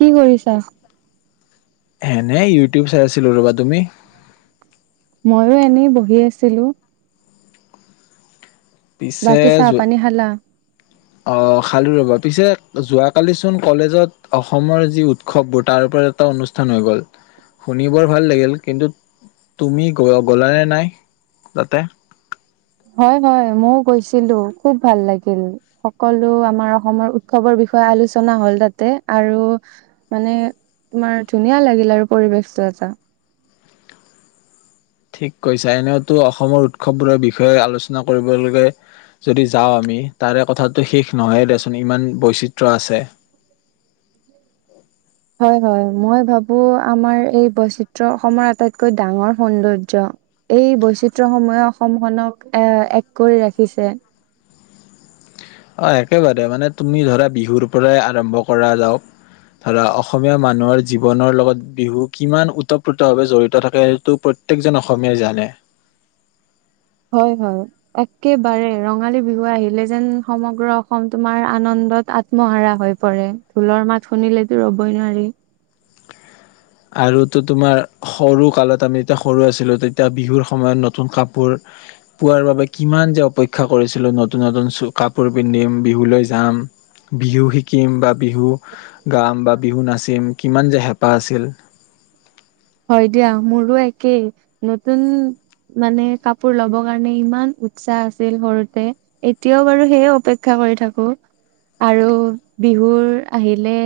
কি কৰিছা? এনে ইউটিউব চাই আছিলো ৰ'বা তুমি। ময়ো এনেই বহি আছিলো পিছে বাকি চাহ যো- পানী খালা অ খাল ৰবা পিছে যোৱাকালিচোন কলেজত অসমৰ যি উৎসৱবোৰ তাৰ ওপৰত এটা অনুষ্ঠান হৈ গ'ল শুনি বৰ ভাল লাগিল কিন্তু তুমি গ'ল নে নাই তাতে হয় ময়ও গৈছিলো খুব ভাল লাগিল সকলো আমাৰ অসমৰ উৎসৱৰ বিষয়ে আলোচনা হল তাতে আৰু মানে তোমাৰ ধুনীয়া লাগিল আৰু পৰিৱেশতটো এটা ঠিক কৈছো এনেওতো অসমৰ উৎসৱবোৰৰ বিষয়ে আলোচনা কৰিবলৈে যদি যাওঁ আমি তাৰে কথাটো শেষ নহয় দেচোন ইমান বৈচিত্ৰ আছে হয় হয় মই ভাবো আমাৰ এই বৈচিত্ৰ অসমৰ আটাইতকৈ ডাঙৰ সৌন্দৰ্য এই বৈচিত্ৰসমূহে অসমখনক এ এক কৰি ৰাখিছে অ একেবাৰে মানে তুমি ধৰা বিহুৰ পৰাই আৰম্ভ কৰা যাওক ধৰা অসমীয়া মানুহৰ জীৱনৰ লগত বিহু কিমান ওতঃপ্ৰোতভাৱে জড়িত থাকে সেইটো প্ৰত্যয়েকজন অসমীয়াই জানে হয় হয় একেবাৰে ৰঙালী বিহু আহিলে যেন সমগ্ৰ অসম তোমাৰ আনন্দত আত্মহাৰা হৈ পৰে ঢোলৰ মাত শুনিলেতো ৰবই নোৱাৰি আৰুতো তোমাৰ সৰু কালত আমি যেতিয়া সৰু আছিলো তেতিয়া বিহুৰ সময়ত নতুন কাপোৰ পোৱাৰ বাবে কিমান যে অপেক্ষা কৰিছিলো নতুন নতুন চ কাপোৰ পিন্ধিম বিহুলৈ যাম বিহু শিকিম বা বিহু গাম বা বিহু নাচিম কিমান যে হেঁপাহ আছিল হয় দিয়া মোৰো একেই নতুন মানে কাপোৰ লব কাৰণে ইমান উৎসাহ আছিল সৰুতে এতিয়াও বাৰু সেইয় অপেক্ষা কৰি থাকো আৰু বিহুৰ আহিলে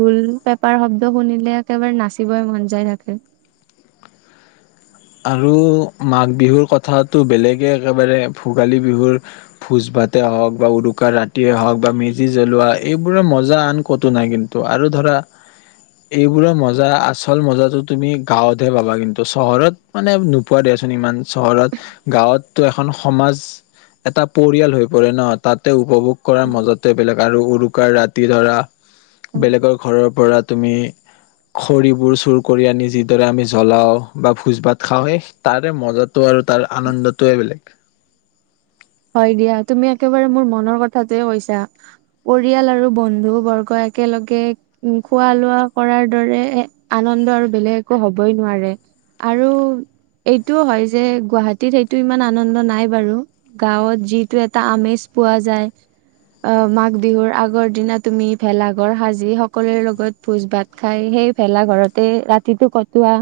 ঢোল পেপাৰ শব্দ শুনিলে একেবাৰে নাচিবই মন যাই থাকো কি আৰু মাঘ বিহুৰ কথাটো বেলেগে একেবাৰে ভোগালী বিহুৰ ভোজ ভাতে হওক বা উৰুকাৰ ৰাতিয়ে হওক বা মেজি জ্বলোৱা এইবোৰৰ মজা আন ক'তো নাই কিন্তু আৰু ধৰা এইবোৰৰ মজা আচল মজাটো তুমি গাঁৱতহে পাবা কিন্তু চহৰত মানে নোপোৱা দিয়াচোন ইমান চহৰত গাঁৱতো এখন সমাজ এটা পৰিয়াল হৈ পৰে ন তাতে উপভোগ কৰাৰ মাজতে বেলেগ আৰু উৰুকাৰ ৰাতি ধৰা বেলেগৰ ঘৰৰ পৰা তুমি খৰিবোৰ চুৰ কৰি আনি যিদৰে আমি জ্বলাও বা ভোজ ভাত খাওঁহে তাৰে মজাটো আৰু তাৰ আনন্দটোৱে বেলেগ হয় দিয়া তুমি একেবাৰে মোৰ মনৰ কথাটোৱে কৈছা পৰিয়াল আৰু বন্ধু বৰ্গ একেলগে উ খোৱা লোৱা কৰাৰ দৰে আনন্দ আৰু বেলেগ একো হবই নোৱাৰে আৰু এইটোও হয় যে গুৱাহাটীত সেইটো ইমান আনন্দ নাই বাৰু গাঁৱত যিটো এটা আমেজ পোৱা যায়, আহ মাঘ বিহুৰ আগৰ দিনা তুমি ভেলাঘৰ সাজি সকলোৰে লগত ভোজ ভাত খাই সেই ভেলাঘৰতে ৰাতিটো কটোৱা,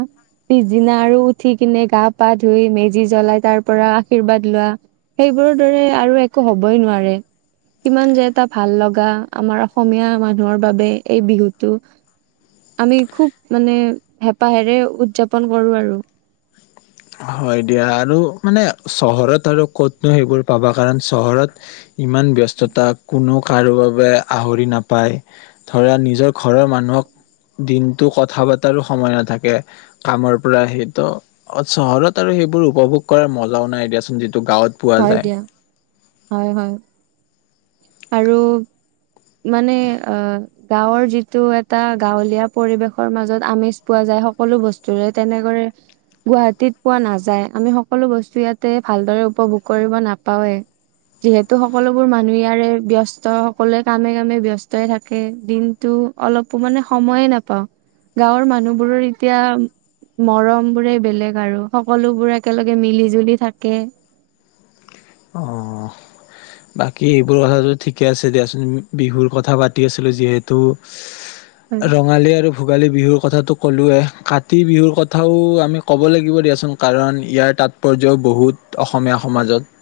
পিছদিনা আৰু উঠি কিনে গা পা ধুই মেজি জ্বলাই তাৰ পৰা আশীৰ্বাদ লোৱা সেইবোৰৰ দৰে আৰু একো হবই নোৱাৰে, কিমান যে এটা ভাল লগা আমাৰ অসমীয়া মানুহৰ বাবে এই বিহুটো, আমি খুব মানে হেঁপাহেৰে উদযাপন কৰো আৰু। হয় দিয়া আৰু মানে চহৰত আৰু ক'তনো সেইবোৰ পাবা কাৰণ চহৰত ইমান ব্যস্ততা কোনো কাৰো বাবে আহৰি নাপায়, ধৰা নিজৰ ঘৰৰ মানুহক দিনটো কথা পতাৰো সময় নাথাকে, কামৰ পৰা সেইটো অ চহৰত আৰু সেইবোৰ উপভোগ কৰাৰ মজাও নাই দিয়াচোন গৱত পোৱা হয় যায়। দিয়া হয় হয় আৰু মানে আহ গাঁৱৰ যিটো এটা গাঁৱলীয়া পৰিৱেশৰ মাজত আমেজ পোৱা যায় সকলো বস্তুৰে তেনেকৰে গুৱাহাটীত পোৱা নাযায় আমি সকলো বস্তু ইয়াতে ভালদৰে উপভোগ কৰিব নাপাওৱেই, যিহেতু সকলোবোৰ মানুহে ই াৰে ব্য্স্ত সকলোৱে কামে কামে ব্যস্ত থাকে, দিনতটো অলপো মানে সময়ে নাপাওঁ, গাঁৱৰ মানুহবোৰৰ এতিয়া মৰম বোৰে বেলেগ আৰু, সকলোবোৰ একেলগে মিলি জুলি থাকে। অঁ বাকী এইবোৰ কথাটো ঠিকে আছে দিয়াচোন বিহুৰ কথা পাতি আছিলোঁ যিহেতু ৰঙালী আৰু ভোগালী বিহুৰ কথাটো ক'লোৱৱেই কাতি বিহুৰ কথাও আমি ক'ব লাগিব দিয়াচোন কাৰণ ইয়াৰ তাৎপৰ্যও বহুত অসমীয়া সমাজত।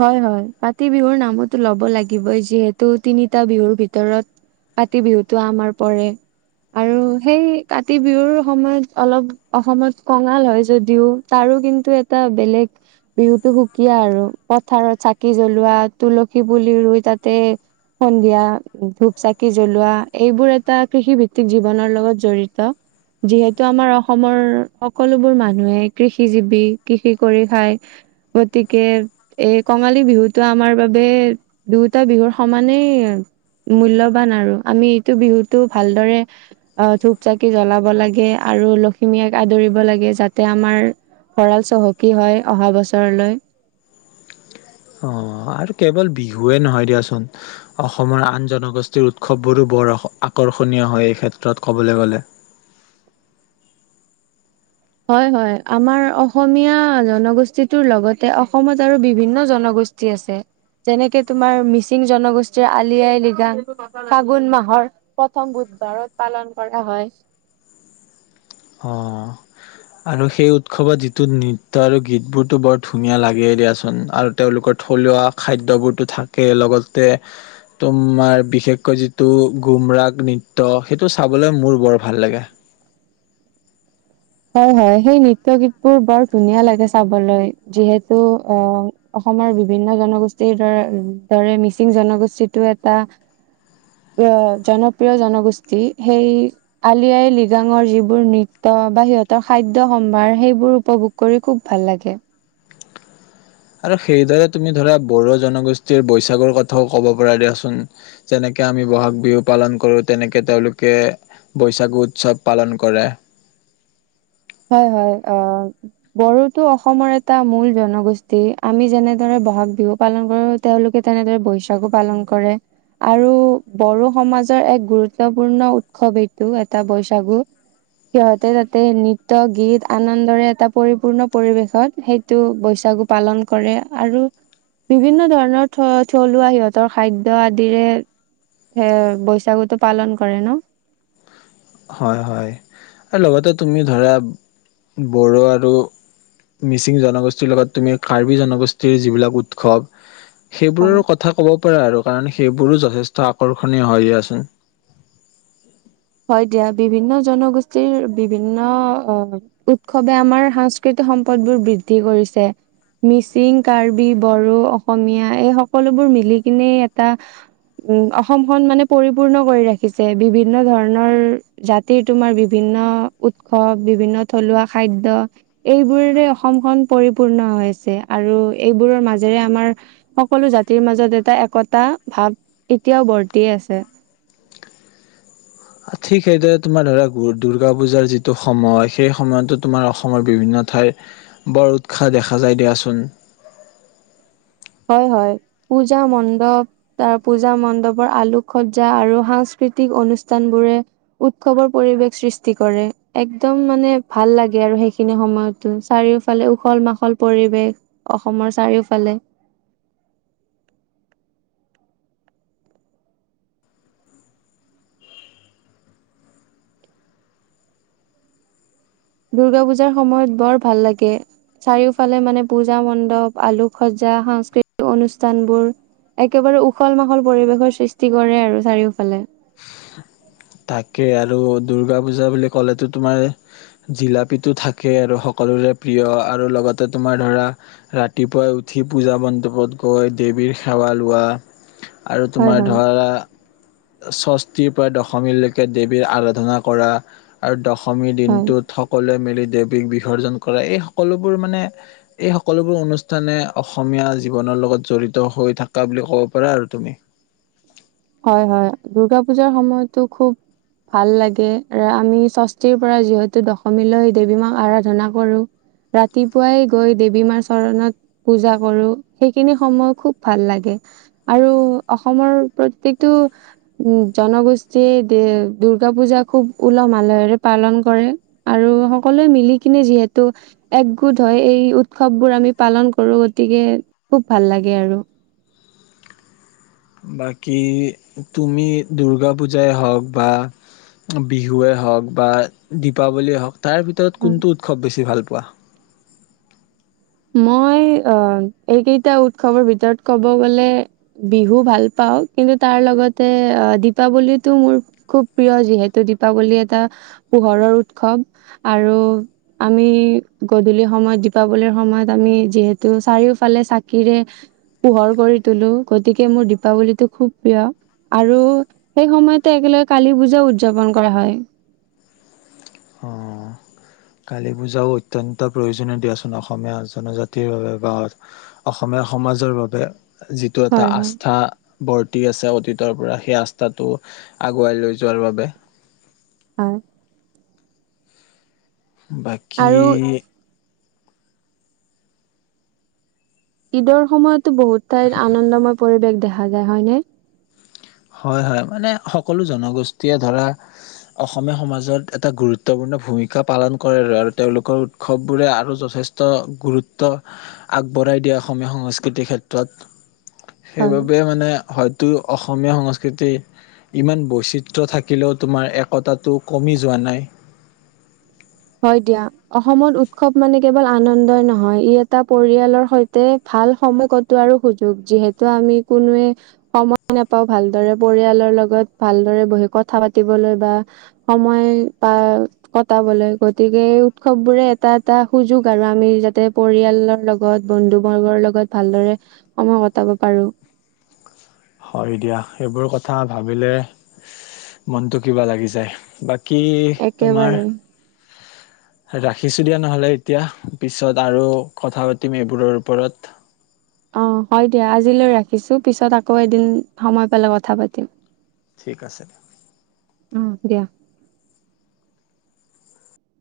হয় হয় কাতি বিহুৰ নামতো ল'ব লাগিবই যিহেতু তিনিটা বিহুৰ ভিতৰত কাতি বিহুতটো আমাৰ পৰে আৰু সেই কাতি বিহুৰ সময়ত অলপ অসমত কঙাল হয় যদিও তাৰো কিন্তু এটা বেলেগ বিহুতটো সুকীয়া আৰু পথাৰত চাকি জ্বলোৱা তুলসী পুলি ৰুই তাতে সন্ধিয়া ধূপ চাকি জ্বলোৱা এইবোৰ এটা কৃষিভিত্তিক জীৱনৰ লগত জড়িত যিহেতু আমাৰ অসমৰ সকলোবোৰ মানুহে কৃষি জীৱি কৃষি কৰি খায়, গতিকে এই কঙালী বিহুতটো আমাৰ বাবে দুয়টা বিহুৰ সমানেই মূল্্যবান আৰু আমি এইটো বিহুতটো ভালদৰে ধূপ চাকি জ্বলাব লাগে আৰু লখিমীয়াক আদৰিব লাগে যাতে আমাৰ ভঁৰাল চহকী হয় অহা বছৰলৈ। অ আৰু কেৱল বিহুৱে নহয় দিয়াচোন অসমৰ আন জনগোষ্ঠীৰ উৎসৱবোৰো বৰ আকৰ্ষণীয় হয় এই ক্ষেত্ৰত কবলৈ গলে। হয় হয় আমাৰ অসমীয়া জনগোষ্ঠীটোৰ লগতে অসমত আৰু বিভিন্ন জনগোষ্ঠী আছে, যেনেকে তোমাৰ মিচিং জনগোষ্ঠীৰ আলি আই লৃগা, ফাগুন মাহৰ প্ৰথম বুধবাৰত পালন কৰা হয়। অ আৰু সেই উৎসৱত যিটো নৃত্্য আৰু গীতবোৰতো বৰ ধুনীয়া লাগেই দিয়াচোন আৰু তেওঁলোকৰ থলুৱা খাদ্যবোৰতো থাকে লগতে তোমাৰ বিশেষকৈ যিটো গুমৰাগ নৃত্য সেইটো চাবলৈ মোৰ বৰ ভাল লাগে। হয় হয় সেই নৃত্য গীতবোৰ বৰ ধুনীয়া লাগে চাবলৈ যিহেতু আহ অসমৰ বিভিন্ন জনগোষ্ঠীৰ দৰে দৰে মিচিং জনগোষ্ঠীটো এটা আহ জনপ্ৰিয় জনগোষ্ঠী, সেই আলি আই লিগাঙৰ যিবোৰ নৃত্্য বা সিহত সৰ খাদ্যয় সম্ভাৰ সেইবোৰ উপভোগ কৰি খুব ভাল লাগে। আৰু সেইদৰে তুমি ধৰা বড়ো জনগোষ্ঠীৰ বৈশাগুৰ কথাও ক'ব পৰা দিয়াচোন যেনেকে আমি বহাগ বিহু পালন কৰো তেনেকে তেওঁলোকে বৈশাগু উৎসৱ পালন কৰে। হয় হয় আহ বড়োটো অসমৰ এটা মূল জনগোষ্ঠী আমি যেনেদৰে বহাগ বিহু পালন কৰো তেওঁলোকে তেনেদৰে বৈশাগু পালন কৰে আৰু বড়ো সমাজৰ এক গুৰুত্বপূৰ্ণ উৎসৱ এইটো এটা বৈশাগু, সিহঁতে তাতে ত গীত আনন্দৰে এটা পৰিপূৰ্ণ পৰিৱেশত সেইটো বৈশাগু পালন কৰে আৰু বিভিন্ন ধৰণৰ থ থলুৱা সিহঁতৰ খাদ্য আদিৰে এ বৈশাগুটো পালন কৰে ন। হয় হয় আৰু লগতে তুমি ধৰা বড়ো আৰু হয়। সেইবোৰৰো কথা ক'ব পাৰ আৰু। কাৰণ সেইবোৰো যথেষ্ট আকৰ্ষণীয় হয় দিয়া সোন। হয় দিয়া বিভিন্ন জনগোষ্ঠীৰ বিভিন্ন আহ উৎসৱে আমাৰ সাংস্কৃতিক সম্পদ বোৰ বৃদ্ধি কৰিছে, মিচিং কাৰ্বি, বড়ো, অসমীয়া, এই সকলোবোৰ মিলি কিনে এটা উ অসমখন মানে পৰিপূৰ্ণ কৰি ৰাখিছে, বিভিন্ন ধৰণ ৰ জাতিৰ তোমাৰ বিভিন্ন উৎসৱ বিভিন্ন, থলুৱা খাদ্য, এইবোৰেৰে অসমখন পৰিপূৰ্ণ হৈছে আৰু এইবোৰৰ মাজেৰে আমাৰ সকলো জাতিৰ মাজত এটা একতা ভাৱ এতিয়াও বৰ্তি আছে। ঠিক সেইদৰে তোমাৰ ধৰা দুূৰ্গা পূজাৰ যিটো সময় সেই সময়তো তোমাৰ অসমৰ বিভিন্ন ঠাইৰ বৰ উৎসাহ দেখা যায় দিয়াচোন। হয় হয় পূজা মণ্ডপ ত পূজা মণ্ডপৰ আলোকসজ্জা আৰু সাংস্কৃতিক অনুষ্ঠান বোৰে উৎসৱৰ পৰিৱেশ সৃষ্টি কৰে একদম মানে ভাল লাগে আৰু সেইখিনি সময়তো চাৰিওফালে উখল মাখল পৰিৱেশ অসমৰ চাৰিওফালে। দুৰ্গা পূজাৰ সময়ত বৰ ভাল লাগে চাৰিওফালে মানে পূজা মণ্ডপ আলোকসজা সাংস্কৃতিক অনুষ্ঠানবোৰ একেবাৰে উখল মাখল পৰিৱেশৰ সৃষ্টি কৰে আৰু চাৰিওফালে। থাকে আৰু দুৰ্গা পূজা বুলি ক'লেতো তোমাৰ জিলাপীটো থাকে আৰু সকলোৰে প্ৰিয় আৰু লগতে তোমাৰ ধৰা ৰাতিপুৱাই উঠি পূজা মণ্ডপত গৈ দেৱীৰ সেৱা লোৱা আৰু হয় তোমাৰ হয় ধৰা স্বস্তিৰ পৰা ড দশীলৈকে দেৱীৰ আৰাধনা কৰা, আৰু দ অসমী হয় দিনটোত সকলোৱে মিলি দেৱীক বিসৰ্জন কৰা এই সকলোবোৰ মানে এই সকলোবোৰ অনুষ্ঠানে অসমীয়া জীৱনৰ লগত জড়িত হৈ থকা বুলি ক'ব পাৰা আৰু তুমি। হয় হয় দুূৰ্গা পূজাৰ সময়তো খুব ভাল লাগে, আমি ষষ্ঠীৰ পৰা যিহেতু দশমীলৈ দেৱী মাক আৰাধনা কৰো, ৰাতিপুৱাই গৈ দেৱী মাৰ চৰণত পূজা কৰো সেইখিনি সময় খুব ভাল লাগে আৰু অসমৰ প্ৰত্য়েকটো জনগোষ্ঠীয়ে দুূৰ্গা পূজা খুব উলহ ম আালহেৰে পালন কৰে আৰু সকলোৱে মিলি কিনে যিহেতু একগোট হয় এই উৎসৱবোৰ আমি পালন কৰো গতিকে খুব ভাল লাগে আৰু। বাকী তুমি দুৰ্গা পূজাই হওক বা বিহুৱেই হওক বা দীপাৱলীয়ে হওক তাৰ ভিতৰত কোনটো উৎসৱ বেছি ভালায়? ৱাহ [unintelligible] মই আহ এইকেইটা উৎসৱৰ ভিতৰত কব গলে বিহু ভাল পাও কিন্তু তাৰ লগতে দীপাৱলীটো মোৰ খুব প্ৰিয় যিহেতু দীপাৱলী এটা পোহৰৰ উৎসৱ আৰু আমি গধূলি সময়ত দীপাৱলীৰ সময়ত আমি যিহেতু চাৰিওফালে চাকিৰে পোহৰ কৰি টোলো গতিকে মোৰ দীপাৱলীটো খুব প্ৰিয় আৰু সেই সময়তে একেলগে কালি পূজা উদযাপন কৰা হয়। অহ কালী পূজাও অত্যন্ত প্ৰয়োজনীয় দিয়াচোন অসমীয়া জনজাতিৰ বাবে বা অসমীয়া সমাজৰ বাবে যিটো এটা হয় হয় আস্থা বৰ্তি আছে। পৰা সেই আস্থাটো আগুৱাই লৈ যোৱাৰ বাবে হয়। বাকী আৰু ঈদৰ সময়ত টো বহুত ঠাইত আনন্দময় পৰিৱেশ দেখা যায়। দেখা যায় হয়নে? হয় হয় মানে সকলো জনগোষ্ঠীয়ে ধৰা অসমীয়া সমাজত এটা গুৰুত্বপূৰ্ণ ভূমিকা পালন কৰে আৰু-আৰু তেওঁলোকৰ উৎসৱবোৰে আৰু যথেষ্ট গুৰুত্ব আগবঢ়াই দিয়ে অসমীয়া সংস্কৃতিৰ ক্ষেত্ৰত। হয়। সেইবাবে মানে হয়। টো অ অসমীয়া সংস্কৃতি ইমান বৈচিত্ৰ থাকিলেও তোমাৰ একতাটো কমি যোৱা নাই হয় দিয়া অসমত উৎসৱ মানে কেৱল আনন্দই নহয় ই এটা পৰিয়ালৰ সৈতে ভাল সময় কটোৱাৰো সুযোগ যিহেতু আমি কোনোৱে সময় নাপাও ভালদৰে পৰিয়ালৰ লগত ভালদৰে বহি কথা পাতিবলৈ বা সময় বা কটাবলৈ গতিকে এই উৎসৱ বোৰে এটা এটা সুযোগ আৰু আমি যাতে পৰিয়ালৰ লগত বন্ধু বৰ্গৰ লগত ভালদৰে সময় কটাব পাৰো। ক ভাবিলে মনটো কিবা লাগি যায় বা কি তোমাৰ একেবাৰে ৰাখিছোঁ দিয়া নহ'লে এতিয়া পিছত আৰু কথা পাতিম এইবোৰৰ ওপৰত অ হয় দিয়া আজিলৈ ৰাখিছো পিছত আকৌ এদিন সময় পালে কথা পাতিম। ঠিক আছে। ওম্ দিয়া